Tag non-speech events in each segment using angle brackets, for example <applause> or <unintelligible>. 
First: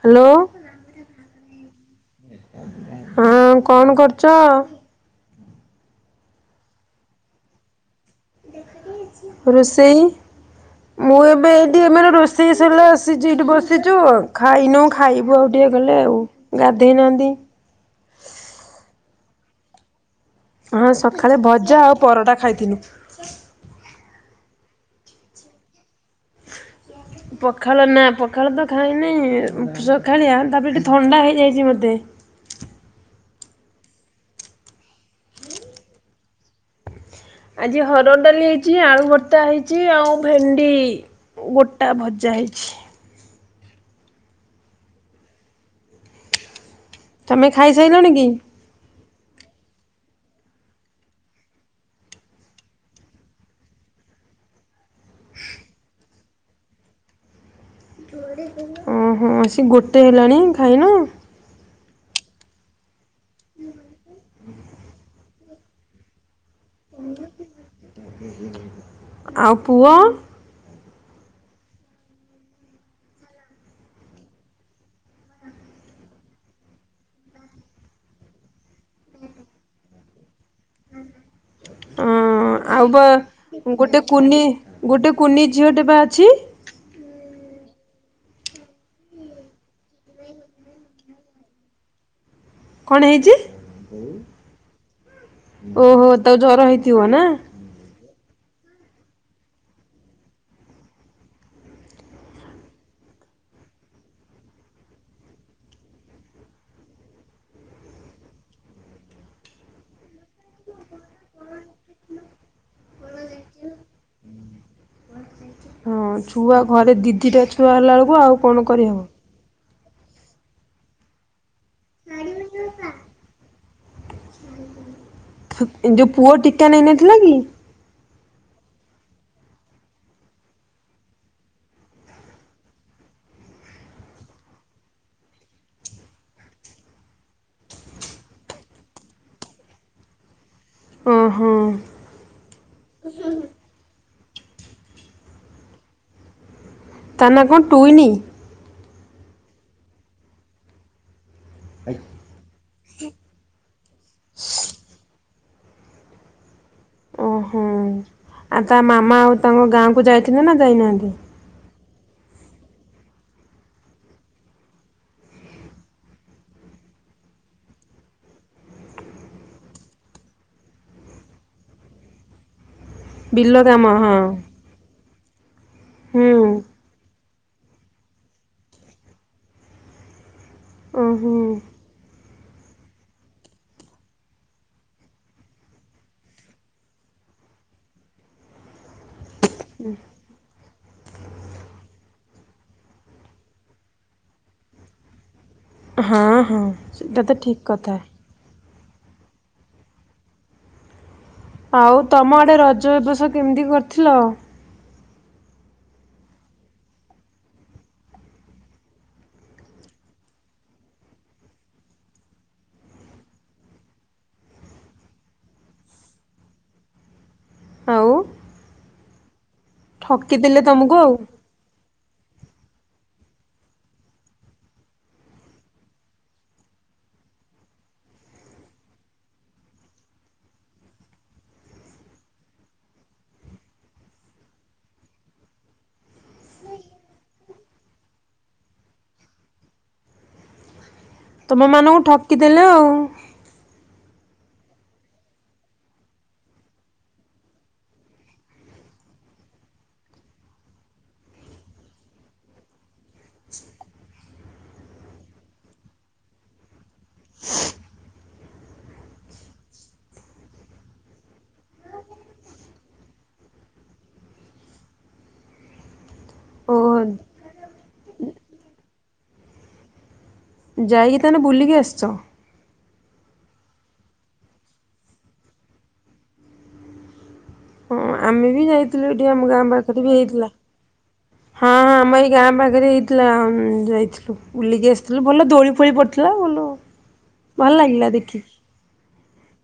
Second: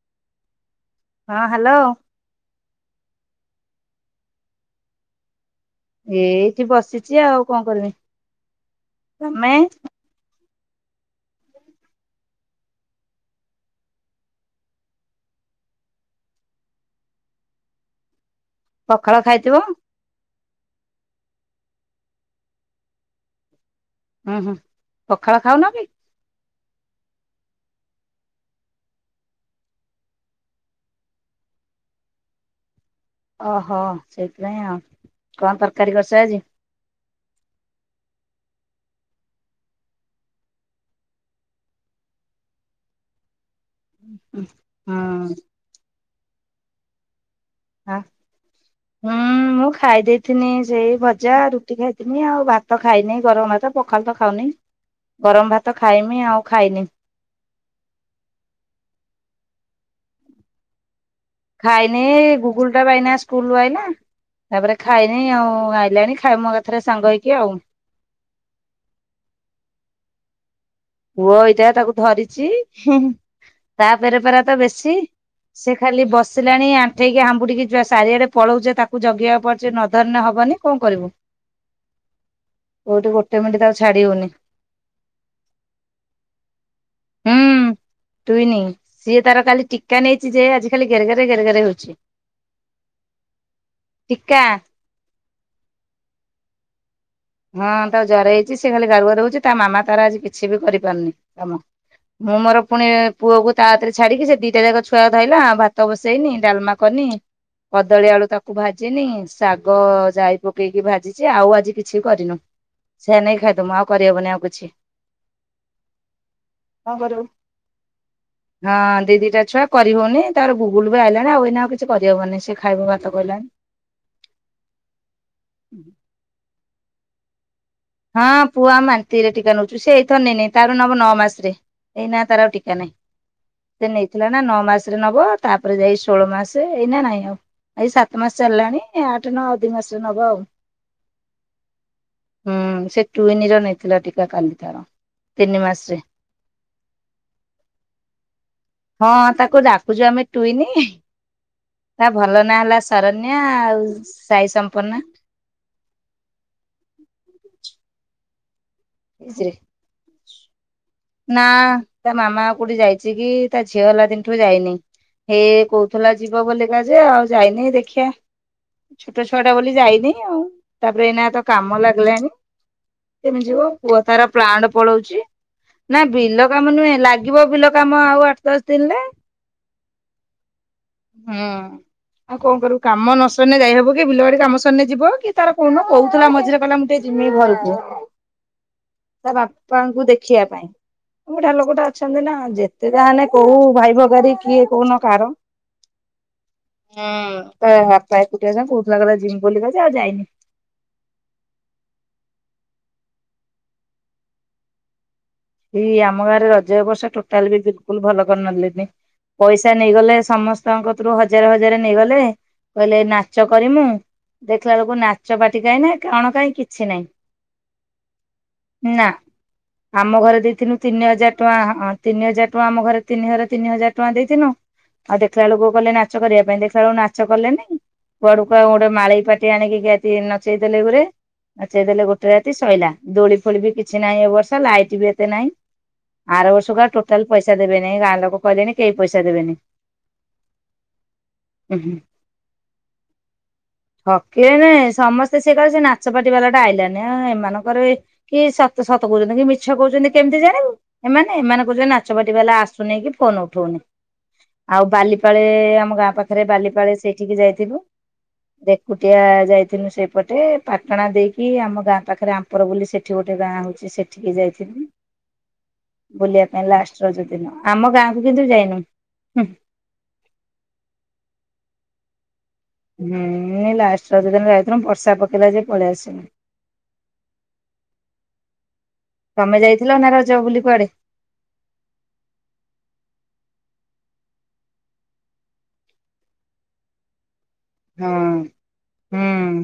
Hello. ହଁ hello. ହଁ କଣ କରୁଛ? ଏଇଠି ବସିଛି ଆଉ କଣ କରିବି? ତମେ ରୋଷେଇ? ମୁଁ ଏବେ ଏଇଠି ଏମ ରୋଷେଇ ସରିଲା ଆସିଛି ଏଇଠି ବସିଛୁ। ଆଉ ଖାଇନୁ ଖାଇବୁ ଆଉ ଟିକେ ଗଲେ ଆଉ। ଗାଧେଇ ନାନ୍ତି। ପଖାଳ ଖାଇଥିବ? ହଁ ସକାଳେ ଭଜା ଆଉ ପରଟା ଖାଇଥିଲୁ। ହୁଁ ହୁଁ ପଖାଳ ଖାଉନ କି? ଓକ <unintelligible> ପଖାଳ ନା ପଖାଳ ତ ଖାଇନହିଁ ସଖାଳିଆ। ତାପରେ ଟିକେ ଥଣ୍ଡା ହେଇଯାଇଛି ମତେ। ଓହୋ ସେଇଥିପାଇଁ ଆଉ କଣ ତରକାରୀ କରିଛ ଆଜି? ଆଜି ହରଡ଼ ଡାଲି ହେଇଛି, ଆଳୁ ଭର୍ତ୍ତା ହେଇଛି, ଆଉ ଭେଣ୍ଡି। ଗୋଟା ଭଜା ହେଇଛି। ହଁ ହୁଁ। ହଁ ତୁମେ ଖାଇସାରିଲଣି କି? ହୁଁ ମୁଁ ଖାଇଦେଇଥିଲି ସେଇ ଭଜା, ରୁଟି ଖାଇଥିଲି, ଆଉ ଭାତ ଖାଇନି ଗରମ ଭାତ। ପଖାଲ ତ ଖାଉନି ଗରମ ଭାତ ଖାଇମି ଆଉ ଖାଇନି। ଓହୋ ସେ ଗୋଟେ ହେଲାଣି ଖାଇନ। ଖାଇନି ଗୁଗୁଲ ଟା ବାଇନା ସ୍କୁଲ ଆଇଲା। ତାପରେ ଖାଇନି ଆଉ ଆଇଲାଣି ଖାଇ ମୋ କଥାରେ ସାଙ୍ଗ ହେଇକି ଆଉ। ଆଉ ପୁଅ। ପୁଅ ଏଇଟା ତାକୁ ଧରିଛି ତାପରେ ପରା ତ ବେଶୀ। ସେ ଖାଲି ବସିଲାଣି, ଆଣ୍ଠେଇକି ଆମ୍ବୁଡିକି, ଯିବା ସାରିଆଡେ ପଳଉଛେ ତାକୁ ଜଗେଇବାକୁ ପଡଚେ ନ ଧର ନେ ହବନି। କଣ କରିବୁ? ଅଁ ଆଉ ବା କୋଉଠି ଗୋଟେ ମିନିଟ୍ ଆଉ ଗୋଟେ ଛାଡି ହଉନି? କୁନି ଗୋଟେ କୁନି ଝିଅ ଟେ ବା ଅଛି। ହଁ। ତୁଇନି, ସିଏ ତାର ଖାଲି ଟୀକା ନେଇଛି ଯେ ଆଜି ଖାଲି ଘେରଗେରେ ଘେରଘେରେ ହେଉଛି। କଣ ହେଇଛି? ଟୀକା ଓହୋ ତା ଜର ହେଇଥିବ ନା। ହଁ, ତା ଜରେ ହେଇଛି ସେ ଖାଲି ଗାରୁ ଗାରୁ ହଉଛି। ତା ମାମା ତାର ଆଜି କିଛି ବି କରିପାରୁନି କାମ। ମୁଁ ମୋର ପୁଣି ପୁଅକୁ ତା କତିରେ ଛାଡିକି ସେ ଦିଟା ଯାକ ଛୁଆ ଧୋଇଲା ଭାତ ବସେଇଲି ଡାଲମା- କଲି। କଦଳୀ ଆଳୁ ତାକୁ ଭାଜିଲି ଶାଗ ଜାଇ ପକେଇକି ଭାଜିଛି ଆଉ ଆଜି କିଛି କିଛି କରିନୁ। ସେ ନେଇ ଖାଇଦବୁ ଆଉ କରିହବନି ଆଉ କିଛି। ହଁ, ଛୁଆ ଘରେ କଣ ଦି କରିବୁ? ଦି ଟା ଛୁଆ ହେଲା ବେଳକୁ ଆଉ କଣ କରିବୁ? ହଁ ଦି ଦିଟା ଛୁଆ କରିହବନି, ତର ଗୁଗୁଲ ବି ଆଇିଲଲାଣି, ଆଉ ଏଇନା ଆଉ କିଛି କରିହବନି, ସେ ଖାଇବ ଭାତ କହିଲାଣି। ଯୋଉ ପୁଅ ଟୀକା ନେଇନଥିଲା କି? ହଁ, ପୁଅ ମାନ୍ତିରେ ଟୀକା ନେଉଛୁ। ସେ ଏଇଥର ନେଇନି ତାର ନବ ନଅ ମାସରେ। ଏଇ ନା ତାର ଆଉ ଟିକା ନାହିଁ। ସେ ନେଇଥିଲା ନା ନଅ ମାସରେ ନବ, ତାପରେ ଯାଇ ଷୋହଳ ମାସ ଏଇନା ନାଇଁ ଆଉ। ଏଇ ସାତ ମାସ ଚାଲିଲାଣି, ଆଠ, ନଅ, ଦୁଇ ମାସରେ ନେବ ଆଉ। ଓ ହୋ। ହୁଁ ସେ ଟୁଇନିର ନେଇଥିଲା ଟୀକା କାଲି ତାର ତିନି ମାସରେ। ତା ନା କଣ ଟୁଇନି? ହଁ ତାକୁ ଡାକୁଛୁ ଆମେ ଟୁଇନି। ତା <unintelligible> ଭଲ ନା ହେଲା ସରନ୍ୟା ସାଇ ସମ୍ପୋନା। ଓହୋ ତା ମାମା ଆଉ ତାଙ୍କ ଗାଁ ଯାଇଥିଲେ ନା ଯାଇ ନାହାନ୍ତି? ନା ତା ମାମା ଆଉ କୋଉଠି ଯାଇଛି କି ତା ଝିଅ ହେଲା ଦିନଠୁ ଯାଇନି। ହେ କହୁଥିଲା ଯିବ ବୋଲି ଏକା ଯେ ଆଉ ଯାଇନି ଦେଖିବା। ଛୋଟ ଛୁଆ ଟା ବୋଲି ଯାଇନି, ଆଉ ତା ପରେ ଏଇନା କାମ ଲାଗିଲାଣି। କେମିତି ବିଲ ଯିବ କାମ ପୁଅ ହଁ ତାର ପ୍ଲାଣ୍ଟ ପଳଉଛି। ନାଇ ହୁଁ ବିଲ କାମ ନୁହେଁ ଲାଗିବ ବିଲ କାମ ଆଉ ଆଠ ଦଶ ଦିନରେ। ଓହୋ। ହୁଁ। ଆଉ କଣ କରିବୁ କାମ ନ ସରିଲେ ଯାଇହେବ କି ବିଲ ବାଡ଼ି କାମ ସରିଲେ ଯିବ କି ତାର କହୁନ କହୁଥିଲା ମଝିରେ କହିଲା ମୁଁ ଟିକେ <unintelligible> <unintelligible> ତା ବାପାଙ୍କୁ ଦେଖିବା ପାଇଁ। ବୁଢ଼ା ଲୋକ ଟା ଅଛନ୍ତି ନା ଯେତେ ଯାହା ହେଲେ କୋଉ ଭାଇ ଭୋଗାରି କିଏ କହୁନ କିଏ କାହାର। ହଁ ହଁ ହେଁ ସେଇଟା ତ ଠିକ୍ ତା କଥା। ବାପା ଏକୁଟିଆ ଯାହା କହୁଥିଲା ଯିବି ବୋଲି କା ଯେ ଆଉ ଯାଇନି। ଆଉ ତମ ଆଡ଼େ ରଜ ଏ ବର୍ଷ କେମିତି କରିଥିଲ? ଏଇ ଆମ ଗାଁରେ ରଜ ଏ ବର୍ଷ ଟୋଟାଲ ବି ବିଲକୁଲ ଭଲ କରି ନ ଥିଲେ। ପଇସା ନେଇଗଲେ ସମସ୍ତଙ୍କ ହାତରୁ ହଜାରେ ହଜାରେ ନେଇ ଗଲେ। କହିଲେ ନାଚ କରିମୁ। ଦେଖିଲା ବେଳକୁ ନାଚ ପାଟି କାଇଁ ନାଇ କଣ ପାଇଁ କିଛି ନାହିଁ। <unintelligible> ନା। ଆମ ଠକି ଘରେ ଦେଲେ ଦେଇଥିଲୁ ତମକୁ ତିନି ଆଉ। ହଜାର ଟଙ୍କା ତିନି ହଜାର ଟଙ୍କା ଆମ ଘରେ ତିନି ହଜାର ତିନି ହଜାର ଟଙ୍କା ଦେଇ ଥିନୁ। ଆଉ ଦେଖିଲା ବେଳକୁ କହିଲେ ନାଚ କରିବା ପାଇଁ ଦେଖିଲା ବେଳକୁ ନାଚ କଲେନି। କୁଆଡୁ କୁଆଡୁ ଗୋଟେ ମାଳେଇ ପାଟି ଆଣିକି <unintelligible> ନଚେଇ ଦେଲେ ପରେ। ନଚେଇ ଦେଲେ ଗୋଟେ ରାତି ଶଇଲା ଦୋଳି ଫୁଳି ବି କିଛି ନାଇଁ ଏ ବର୍ଷ ଲାଇଟ ବି ବି ନାଇ ଆର ବର୍ଷ କୁ ଆଉ ଟୋଟାଲ ପଇସା ଦେବେ ନାଇ ଗାଁ ଲୋକେ କହିଲେଣି କେହି ପଇସା ଦେବେନି। ତମ ମାନଙ୍କୁ ଠକି ଦେଲେ ଆଉ। ଠକିବେନି ସମସ୍ତେ ସେଇଟା କୁ ସେ ନାଚପାଟି ବାଲା ଟା ଆଇଲାନି ଏମାନଙ୍କର ଏଇ କିଏ ସତ ସତ କହୁଛନ୍ତି କି ମିଛ କହୁଛନ୍ତି, କେମିତି ଜାଣିବୁ ଏମାନେ। ଏମାନେ କହୁଛନ୍ତି ନାଚ ବାଲି ବାଲା ଆସୁନାଇ କି ଫୋନ ଉଠଉନି। ଆଉ ବାଲିପାଳେ ଆମ ଗାଁ ପାଖରେ ବାଲିପାଳେ ସେଇଠି କି ଯାଇଥିଲୁ। ଏକୁଟିଆ ଯାଇଥିଲୁ ସେପଟେ ପାଟନା ଦେଇକି ଆମ ଗାଁ ପାଖରେ ଆମ ଉପର ବୋଲି ସେଠେ ଗୋଟେ ଗାଁ ଅଛି ସେଠିକି ଯାଇ ଥିଲି। ବୁଲିବା ପାଇଁ ଓହୋ ଲାଷ୍ଟ ର ଯୋଉ ଦିନ ଆମ ଗାଁ କିନ୍ତୁ ଯାଇନୁ। ଯାଇକି ତା ହେଲେ ବୁଲିକି ଆସିଛ। ହୁଁ, ଲାଷ୍ଟ ର ଯୋଉ ଦିନ ଯାଇଥିଲୁ ବର୍ଷା ପକେଇଲା ଯେ ପଲେଇ ଆସିଲୁ। ହଁ ଆମେ ବି ଯାଇଥିଲୁ ଏଠି ଆମ ତମେ ଗାଁ ଯାଇଥିଲ ପାଖରେ ନା ବି ରଜ ହେଇଥିଲା ବୁଲି କୁଆଡେ <inaudible> ହାଁ। ଆମରି ଗାଁ ପାଖରେ ହେଇଥିଲା। ଯାଇଥିଲୁ, ବୁଲିକି ଆସିଥିଲୁ ଭଲ ଦୋଳି ଫୋଳି ପଡ଼ିଥିଲା ଭଲ। ଭଲ ଲାଗିଲା ହଁ ଦେଖିକି। ହୁଁ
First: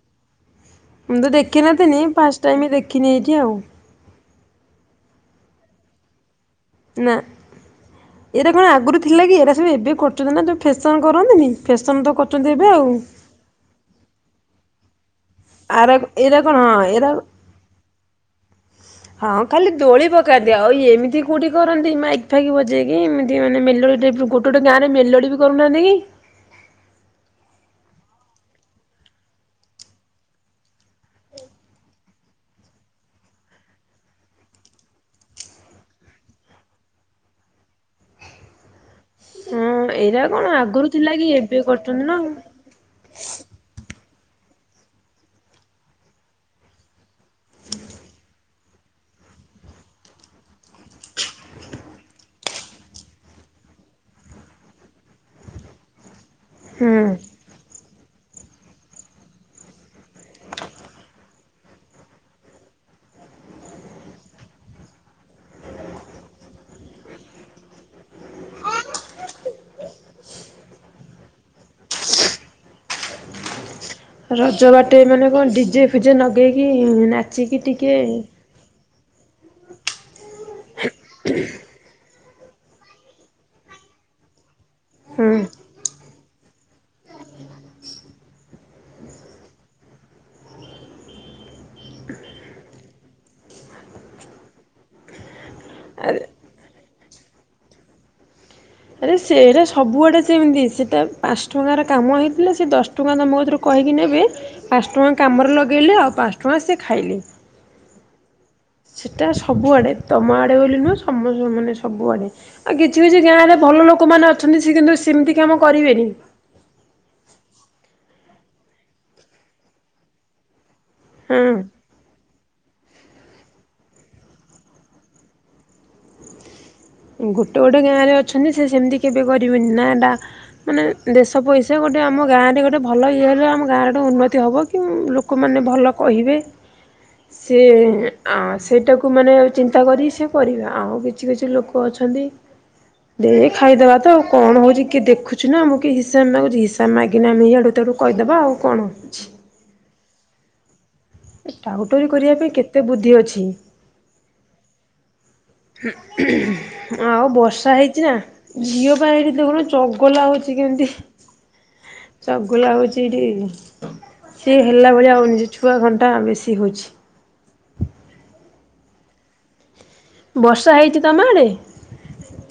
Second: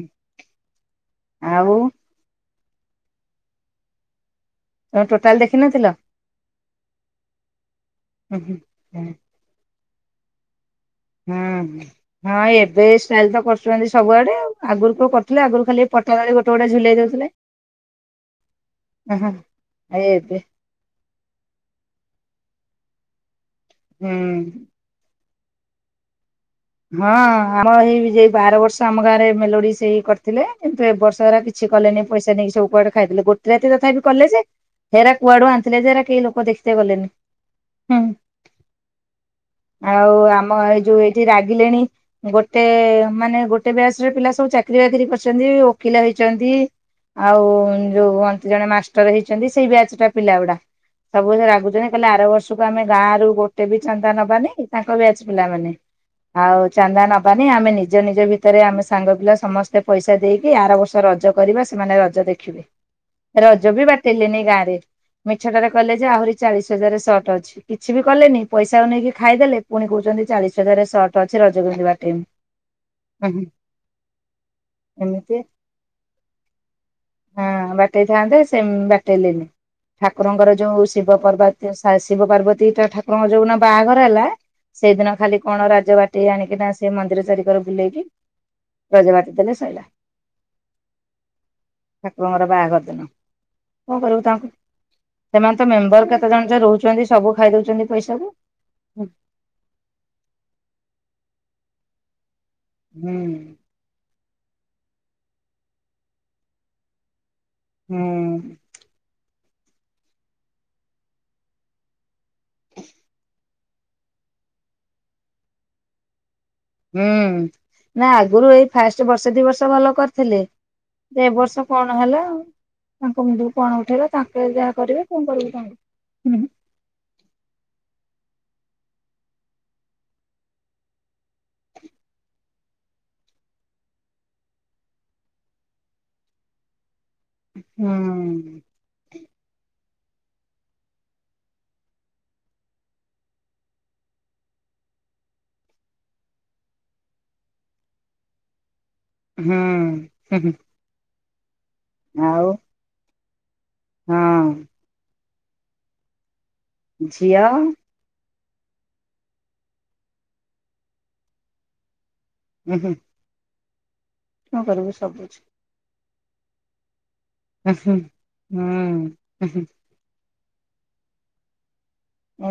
ମୁଁ ତ ଦେଖି ନ ଆଉ ଥିଲି ଫାର୍ଷ୍ଟ ଟାଇମ ଦେଖିଲି ଏଇଠେ ଆଉ। ତମେ ଟୋଟାଲ ଦେଖି ନ ଥିଲ? ନା ହୁଁ ଏଇଟା କଣ ଆଗରୁ ଥିଲା କି ଏଇଟା ସବୁ ଏବେ କରିଛନ୍ତି ନା ଫ୍ୟାସନ କରନ୍ତିନି ହୁଁ ଫ୍ୟାସନ୍ ତ ହଁ କରଛନ୍ତି ଏବେ ଆଉ। ଷ୍ଟାଇଲ ତ କରୁଛନ୍ତି ସବୁ ଆଡ଼େ ଆଉ ଆଗରୁ କୋଉ କରୁ ଥିଲେ ଆଗରୁ ଖାଲି ଏଇ ଆର ପଟିଆ ତଳେ ଏଇଟା ଗୋଟେ କଣ ଗୋଟେ ହଁ ଝୁଲେଇ ଦେଉ ଏଇଟା ଥିଲେ। ହୁଁ ହୁଁ ଏଇ ଏବେ। ହୋଇଏ ଏମିତି କୋଉଟେ କରନ୍ତି ମାଇକ୍ ଫାଇକ୍ ବୋଜେଇକି ଏମିତି ମାନେ ମେଲୋଡି ଟାଇପର ବଜେଇକି ଗୋଟେ ହୁଁ ଗୋଟେ ଗାଁ ରେ ମେଲୋଡି ବି କରୁନାହାନ୍ତି। ହଁ ଆମ ଏଇ ଯ ବାର ବର୍ଷ ଆମ ଗାଁରେ ମେଲୋଡି ସେଇ କରିଥିଲେ କିନ୍ତୁ ଏ ବର୍ଷ ଧାରା କିଛି କିଛି କଲେନି ପଇସା ନେଇକି ସବୁଆେ ଖାଇଦଲେ ଗୋଟେ ରାତି ତଥାପି କଲେ ଯେ ହେରା କୁଆଡୁ ଆଣିିଲଥିଲେ ଯେେରା କେହି ଲୋକ ଦେଖିେ ଗଲେନି। ହୁଁ <unintelligible> ହଁ ଆଉ ଏଇଟା କଣ ଆମ ଏଇ ଆଗରୁ ଯୋଉ ଥିଲା କି ଏଇଠି ଏବେ ରାଗିଲେଣି କରୁଛନ୍ତି ନା ଆଉ। ଗୋଟେ ଗୋଟେ ମାନେ ଗୋଟେ ବ୍ୟାସରେ ପିଲା ସବୁ ଚାକିରରି ବାକିରି କରିଛନ୍ତି ଓକିଲ ହେଇଛନ୍ତି। ଆଉ ଯୋଉ ଜଣେ ମାଷ୍ଟର ହେଇଛନ୍ତି ସେଇ ବ୍ୟାଚ ଟା ପିଲା ଗୁଡା। ସବୁ ରାଗୁଛନ୍ତି କହିଲଲେ ଆର ବର୍ଷକୁ ଆମେ ଗାଁ ରରୁ ଗୋଟେ ବି ଛନ୍ଦା ନବାନି ତାଙ୍କ ବି ଅଛି ପିଲାମାନେେ ହଉ ହୁଁ ଚନ୍ଦ ନବା। ଆମେ ନିଜ ନିଜ ଭିତରେ ଆମେ ସାଙ୍ଗ ପିଲା ସମସ୍ତେ ପଇସା ଦେଇକି ଆର ବର୍ଷ ରଜ କରିବା ସେମାନେ ରଜ ଦେଖ ଦେଖିବେ ରଜ ବି ବାଟିଲେନି ଗାଁରେ। ମିଛଟାାରେ କହଲେ ଯେ ଆହୁରି ଚାଳିଶ ହଜାର ସଟ ଅଛି କିଛି ବି କଲେନି ପଇସାକୁ ନେଇକି ଖାଇଦେଲେ। ପୁଣି କହୁଛନ୍ତି, ଚାଳିଶ ହଜାରରେ ସର୍ଟ ଅଛି ରଜକୁ ଯିବା ଟାଇମ୍ଁ। ରଜ ବାଟେ ମାନେ କଣ ଡିଜେ ଫିଜେ ଲଗେଇକି ହଁ ନାଚିକି ଟିକେ ବାଟେଇଥାନ୍ତେ ସେ ବାଟେଇଲିନି ଠାକୁରଙ୍କର ଯୋଉ ଶିବ ପର୍ବତୀୟ ଶିବ ପାର୍ବତୀ ଟ ଠାକୁରଙ୍କ ଯୋଉିନ ବାହାଘର ହେଲା, ସେଇଦିନ ହୁଁ ଖାଲି କଣ ପଜ ବାଟଟି ଆଣିକି ନା ସେ ମନ୍ଦିର ଚାରିକର ବଲେଇକି ରଜ ବାତି ଦେଲେ ସରଲାା ଠାକୁରଙ୍କର ବାହାଘର ଦିନ। କଣ କରିବୁ ତାଙ୍କୁ ସେମାନେ ତ ମେମ୍ବର କେତେ ଜଣ ଯଉ ରହୁଛନ୍ତି ସବୁ ଖାଇ ଦଉଛନ୍ତି ପଇସା କୁ। ଆରେ ସେଇଟା ସବୁଆଡେ ଯେମିତି ସେଇଟା ପାଞ୍ଚ ଟଙ୍କାର କାମ ହେଇଥିଲା ସେ ଦଶ ଟଙ୍କା ତମରେ କହିକି ନେବେ ପାଞ୍ଚ ଟଙ୍କା କାମରେ ଲଗାଇଲେ ଆଉ ପାଞ୍ଚ ଟଙ୍କା ସେ ଖାଇଲେ ହୁଁ। ସେଇଟା ସବୁଆଡ଼େ, ତମ ଆଡ଼େ ବୋଲି ନୁହେଁ ସମ ମାନେ ସବୁଆଡ଼େ। ଆଉ କିଛି କିଛି ଗାଁ ରେ ଭଲ ଲୋକମାନୋନ ଅଛନ୍ତି, ସେ କିନ୍ତୁ ସେମିତି କାମ କରିବେନି। ହୁଁ ନା ଆଗରୁ ଏଇ ଫାଷ୍ଟ ବର୍ଷ ଦି ବର୍ଷ ଭଲ କରିଥିଲେ। ଦେଢ ହଁ ବର୍ଷ କଣ ହେଲା ଆଉ ତାଙ୍କ ମୁଣ୍ଡୁ କଣ ଉଠେଇଲା ତାଙ୍କେ ଯାହା କରିବେ କଣ କରିବୁ ତାଙ୍କୁ ଗୋଟେ ଗୋଟେ ଗାଁରେ ଅଛନ୍ତି ସେ ସେମିତି କେବେ କରିବେନି ନା ଏଟା ମାନେ ଦେଶ ପଇସା ଗୋଟେ ଆମ ଗାଁରେ ଗୋଟେ ଭଲ ଇଏ ହେଲେ ଆମ ଗାଁରେ ଗୋେ ଉନ୍ନତି ହେବ କି ଲୋକ ଲୋକମାନେ ଭଲ କହିବେ? ସିଏ ଆ ସେଇଟାକୁ ମାନେ ଚିନ୍ତା କରି ସି କରିବା ଆଉ କିଛି କିଛି ଲୋ କ ଅଛନ୍ତି। ଦେ ଖାଇଦବା ତ ଆଉ କଣ ହଉଛି କିଏ ଦେଖୁଛି ନା ମୁଁ କିଏ ହିସାବ ମାଗୁଛିି ତା ମାଗିନା ଆମେ ଇଆଡ଼ୁ ତଡ଼ୁ କହିଦେବା ଆଉ କଣ ଅଛି ହଁ ଉ ହୁ ଏ ଟାଉଟରୀ କରିବା ପାଇଁ କେତେ ବୁଦ୍ଧି ଅଛି ହଁ ଆଉ ଝିଅ ବର୍ଷା ହେଇଛି ନା? ଝିଅ ପା ଏଠି ଦେଖୁନୁ ଚଗଲା ହଉଛି କେମିତି ଚଗୁଲା ହେଉଛି ଏଇଠି ସିଏ କଣ କରିବୁ ହେଲା ଭଳିଆ ସବୁ। ହେଉନି ସେ ଛୁଆ ଘଣ୍ଟା ବେଶୀ ହେଉଛି ଉ ହୁ ହ ହୁଁ ବର୍ଷା ହେଇଛି ତମ ଆଡ଼େ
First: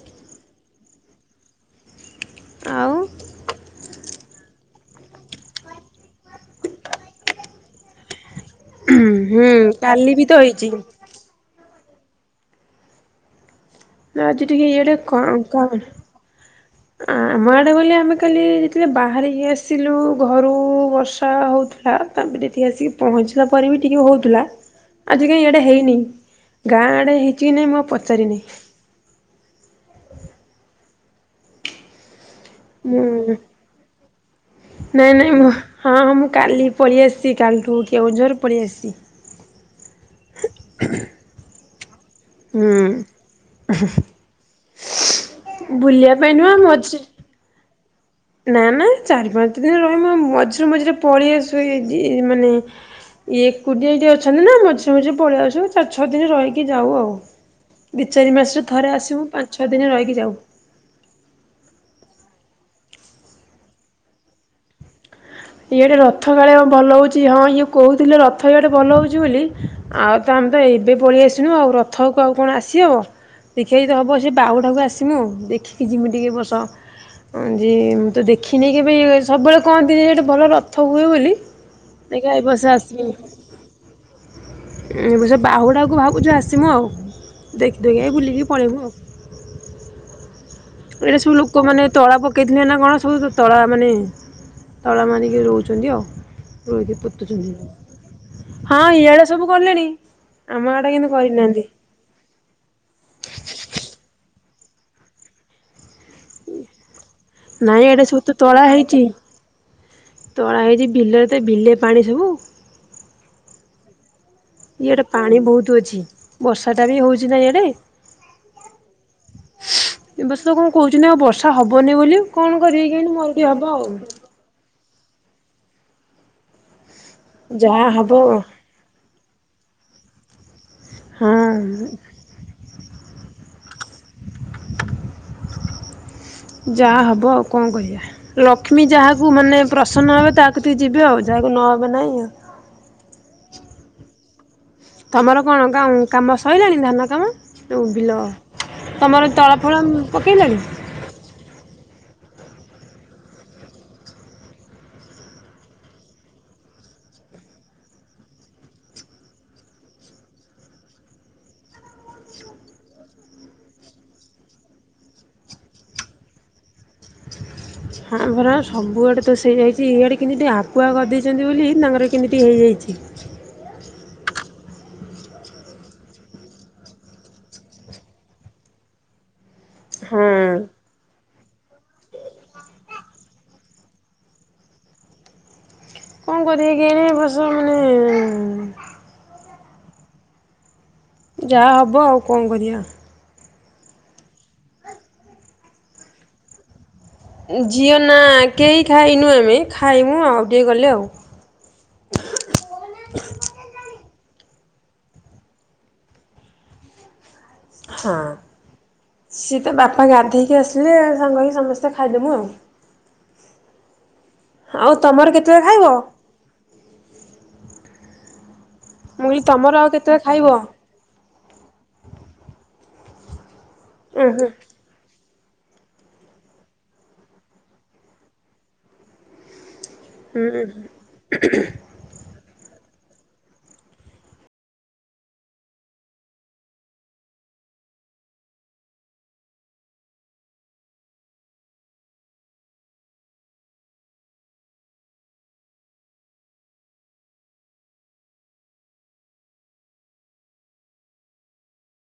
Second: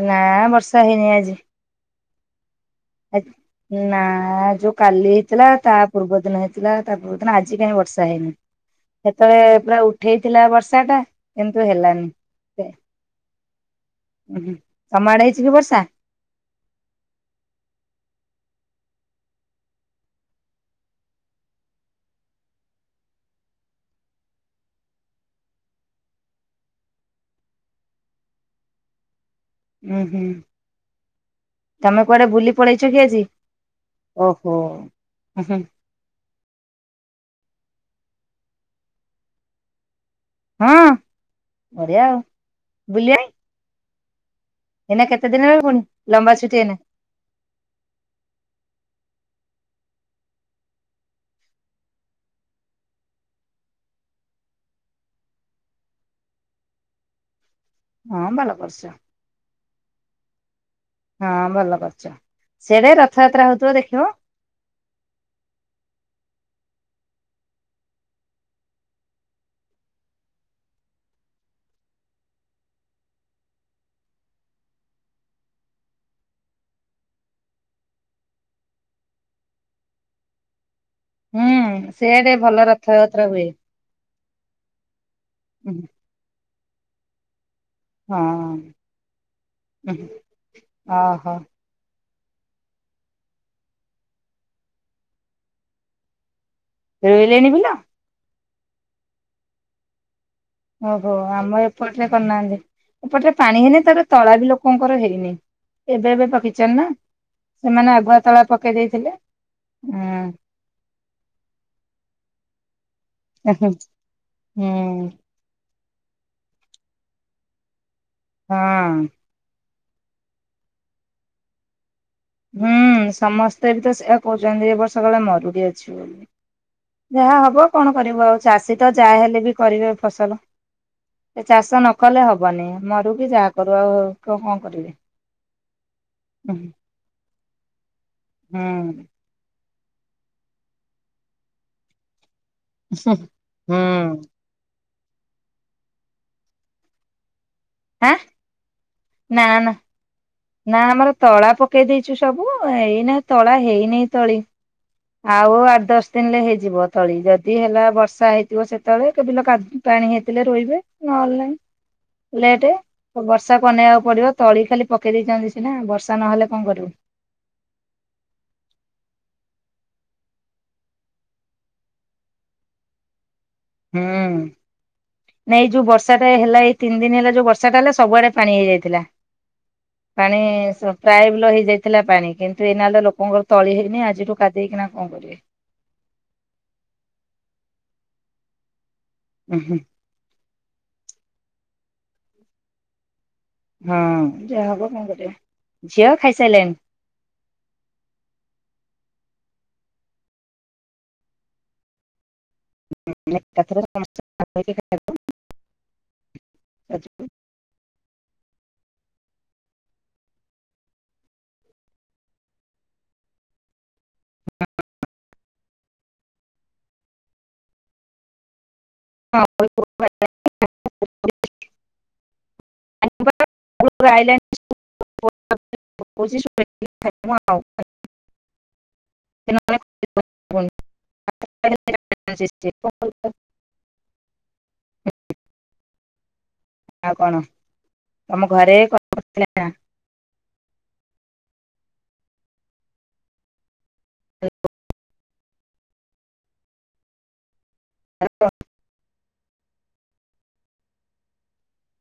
ନା ବର୍ଷା ହେଇନି ଆଜି ଆଉ ନା ଯୋଉ କାଲି ହେ ଇଥିଲା ତା ପୂର୍ବ ଦିନ ହେଇଥିଲା ତା ପୂର୍ବ ଦିନ ଆଜି କାହିଁ ବର୍ଷା ହେଇନି ହୁଁ ସେତେବେଳେ ପୁରା କାଲି ବି ତ ଉଠେଇଥିଲା ହେଇଛି ବର୍ଷା ଟା କିନ୍ତୁ ହେଲାନି ସେ ଆଜି ଟିକେ ଇଆଡ଼େ ତମ ଆଡେ କଣ ହେଇଛି କି କଣ ବର୍ଷା ଆମ ଆଡେ ଗଲେ ଆମେ କାଲି ଯେତେବେଳେ ବାହାରିକି ଆସିଲୁ ଘରୁ ବର୍ଷା ହଉଥିଲୁ ହ ତାପରେ ଏଠି ଆସିକି ପହଞ୍ଚିଲା ପରେ ବି ଟିକେ ହେଉଥିଲା ଆଜି କାଇଁ ଏଇଡେ ହେଇନି ଗାଁଆଡେ ହେଇଛି କି ନାଇଁ ମୁଁ ଆଉ ପଚାରିନି। ହୁଁ ହୁଁ। ତମେ କୁଆଡେ ବୁଲି ପଳେଇଛ କି ଆଜି ମୁଁ ଓହୋ ନାଇଁ ନାଇଁ ଉ ମୁଁ ହୁ ହଁ ହଁ ମୁଁ କାଲି ପଳେଇଆସିଛି କାଲିଠୁ କେଉଁଝର ପଳେଇଆସିଛି। ହଁ ବଢିଆ ଆଉ ହୁଁ ବୁଲିବା ଏଇନା କେତେ ଦିନ ପୁଣି ବୁଲିବା ଲମ୍ବା ପାଇଁ ନୁହ ଛୁଟି ଏଇନା। ମଝ ନା ନା ଚାରି ପାଞ୍ଚ ଦିନ ରହିମୁ ମୁ ମଝିରେ ମଝିରେ ପଳେଇ ଆସୁ ଏଇ ଡି ମାନେ ଇଏ ଏକୁଟିଆ ଏଇଠି ଅଛନ୍ତି ନା ମଝିରେ ମଝିରେ ପଳେଇଆ ଆସିବ ଚାରି ଛଅ ଦିନ ରହିକି ଯାଉ ଆଉ- ଦି ହଁ ଚାରି ଭଲ ମାସରେ କରିଛ ଥରେ ଆସିବୁ ପାଞ୍ଚ ଛଅ ଦିନରେ ରହିକି ଯାଉ- ହଁ ଭଲ କରୁଛ ସେଆଡେ ରଥଯାତ୍ରା ହଉଥିବ ଦେଖିବ। ଇଆଡେ ରଥ କାଳେ ଭଲ ହଉଛି ହଁ ଇଏ କହୁଥିଲେ ରଥ ଇଆଡେ ଭଲ ହଉଛି ବୋଲି। ଆଉ ତ ଆମେ ତ ଏବେ ପଳେଇଆସିନୁ ଆଉ ରଥକୁ ଆଉ କଣ ଆସିହବ। ଦେଖିବା ଯଦି ହେବ ସେ ବାହୁଡ଼ାକୁ ଆସିମୁ ଦେଖିକି ଯିମି ଟିକେ ଏବର୍ଷ - ଯେ ମୁଁ ତ ଦେଖିନି କେବେ ସବୁବେଳେ କହନ୍ତି ଯେ ଏଟେ ଭଲ ର ଥ ହୁଏ ହୁଁ ସେଆଡେ ବୋଲିଦେଖିଆ ଭଲ ଏବର୍ଷ ଆସିିମି- ରଥଯାତ୍ରା ହୁଏ। ଉ ଏ ବର୍ଷ ବାହୁଡାକୁ ଭାବୁଛୁ ଆସିମୁ ଆଉ ଦେଖିଦେଖି ବୁଲିକି ହଁ ପଳେଇବୁ ଆଉ ଏଟା ସବୁ ଲୋ ଓହୋ ଲୋକ ମାନେ ତଳା ପକେଇଥିଲେ ନା କଣ ସବୁ ତଳା ମାନେ ତଳା ମାରିକି ରଉଚନ୍ତି ଆଉ ରୋଇକି ରୁଇଲେଣି ପୋତୁଛନ୍ତି। ବିଲ? ହଁ ଇଆଡେ ସବୁ କଲେଣି। ଆମ ଆଡେ କିନ୍ତୁ ଓହୋ ଆମର କରିନାହାନ୍ତି। ଏପଟରେ କରିନାହାନ୍ତି ଏପଟରେ ପାଣି ହେଇନି ତାପରେ ତଳା ବି ଲୋକଙ୍କର ହେଇନି। ଏବେଏବେ ପକେଇଚନ୍ତି ନା ନାଇଁ ସେମାନେ ଏୟାଡେ ସବୁ ଆଗୁଆ ତ ତଳା ପକେଇ ହେଇଛି ଦେଇଥିଲେ ହୁଁ। ତଳା ହେଇଛି ବିଲରେ ତ ବିଲେ ପାଣି ସବୁ। ଓହୋ ଇଆଡ଼େ ପାଣି ବହୁତ ଅଛି ବର୍ଷାଟା ବି ହେଉଛି ନା ଇଆଡ଼େ। ହଁ ଏ ବର୍ଷ କଁ କହୁଚନ୍ତି ଆଉ ବର୍ଷା ହବନି ବୋଲି କଣ କରିବେ ହୁଁ କେଜାଣି ମରୁଡି ହବ ସମସ୍ତେ ବି ଆଉ। ତ ସେ କହୁଚନ୍ତି ଏ ବର୍ଷ କାଳେ ମରୁଡି ଅଛିି ବୋଲି ଯାହା ହବ କଣ କରିବୁ ଆଉ ଚାଷୀ ତ ଯାହା ହେଲେ ବି କରିବେ ଫସଲ ହଁ ଏ ଚାଷ ନ କଲେ ହ ବନି ମରୁଡି ଯାହା କରୁ ଆଉ କ କଣ କରିବେ ଯାହା ହବ ଆଉ କଁ କରିବା ଲକ୍ଷ୍ମୀ ହୁଁ ଯାହା କୁ ମାନେ ପ୍ରସନ୍ନ ହେବେ ତା କତିକି ଯିବେ ଆଉ ଯାହାକୁ ନ ହେବେ ନାଇଁ ଆଉ <inaudible> ହଁ। ତମର କଣ କା କାମ ସଇଲାଣି ଧାନ କାମ ଯୋଉ ବିଲ ତମର ନା ତଳ ନା ଫଳମ୍ ପକେଇଲଣି? ନା ଆମର ତଳା ପକେଇ ଦେଇଚୁ ସବୁ ଏଇନା ତଳା ହେଇନି ତଳି ଆଉ ଆଠ୍ ଦଶ୍ ଦିନରେ ହେଇଯିବ ତଳି ଯଦି ହେଲା ବର୍ଷା ହେଇଥିବ ସେତବେଳେ ତ ବିଲ କାଦ୍ ପାଣି ହେଇଥିଲେ ରୋଇବେ ନହେଲେ ନାଇ ଲେଟେ ବର୍ଷାକୁ ଅନେଇବାକୁ ପଡିବ ତଳି ଖାଲି ପକେଇ ଦେଇଚନ୍ତି ସିନା ବର୍ଷା ନହେଲେ କଁ କରିବୁ। ହାଁ ଭରା ସବୁଆଡ଼େ ତ ସେଇ ଯାଇଚି ଇଆଡ଼େ କେମିତି ଆଗୁଆ କରିଦେଇଚନ୍ତି ବୋଲି ତାଙ୍କର କେମିତି ହେଇଯାଇଚି। ହୁଁ। ନାଇଁ ଏ ଯୋଉ ବର୍ଷାଟା ହେଲା ଏଇ ତିନି ଦିନି ହେଲା ଯୋଉ ବର୍ଷାଟା ହେଲା ସବୁଆଡେ ପାଣି ହେଇଯାଇଥିଲା। ହଁ ପାଣି ସ ପ୍ରାୟ ବିଲ ହେଇଯାଇ ଥିଲା ପାଣି କିନ୍ତୁ ଏଇନା ତ ଲୋକଙ୍କର ତଳି ହେଇନି ଆଜିଠୁ କାଦେଇ କିନା କଁ କରିବେ। କଁ କରିବେ କେଇଆଣି ଏବର୍ଷ ମାନେ ଉଁ ହୁଁ। ଯା ହବ ଆଉ କଁ କରିଆ। ହଁ ଯା ହବ କଁ କରିଆ ଝିଅ ଖାଇ ସାଇଲାଣି? ଝିଅ ନା କେଇ ଖାଇନୁ ଆମେ ଖାଇ ମୁ ଆଉ ଟିକେ ଗଲେ ଆଉ <inaudible> ଆ <inaudible> ହଁ। ସିଏ ତା ବାପା ଗାଧେଇକି ଆସିବେ ସାଙ୍ଗ ହେଇକି ସମସ୍ତେ ଖାଇଦବୁଁ ଆଉ। ଆଉ ତମର କେତବେଳେ ଖାଇବ? ମୁଁଇ ତମର ଆଉ କେତବେଳେ ଖାଇବ? ଆ ଉଁ ହୁଁ <inaudible> <inaudible> ଖାଇବୁ ଆଉ ଖାଇବୁ। ହୁଁ। <inaudible> ଆଉ କଣ ତମ ଘରେ <inaudible> କଣଥିଲା ନା ଆ <inaudible>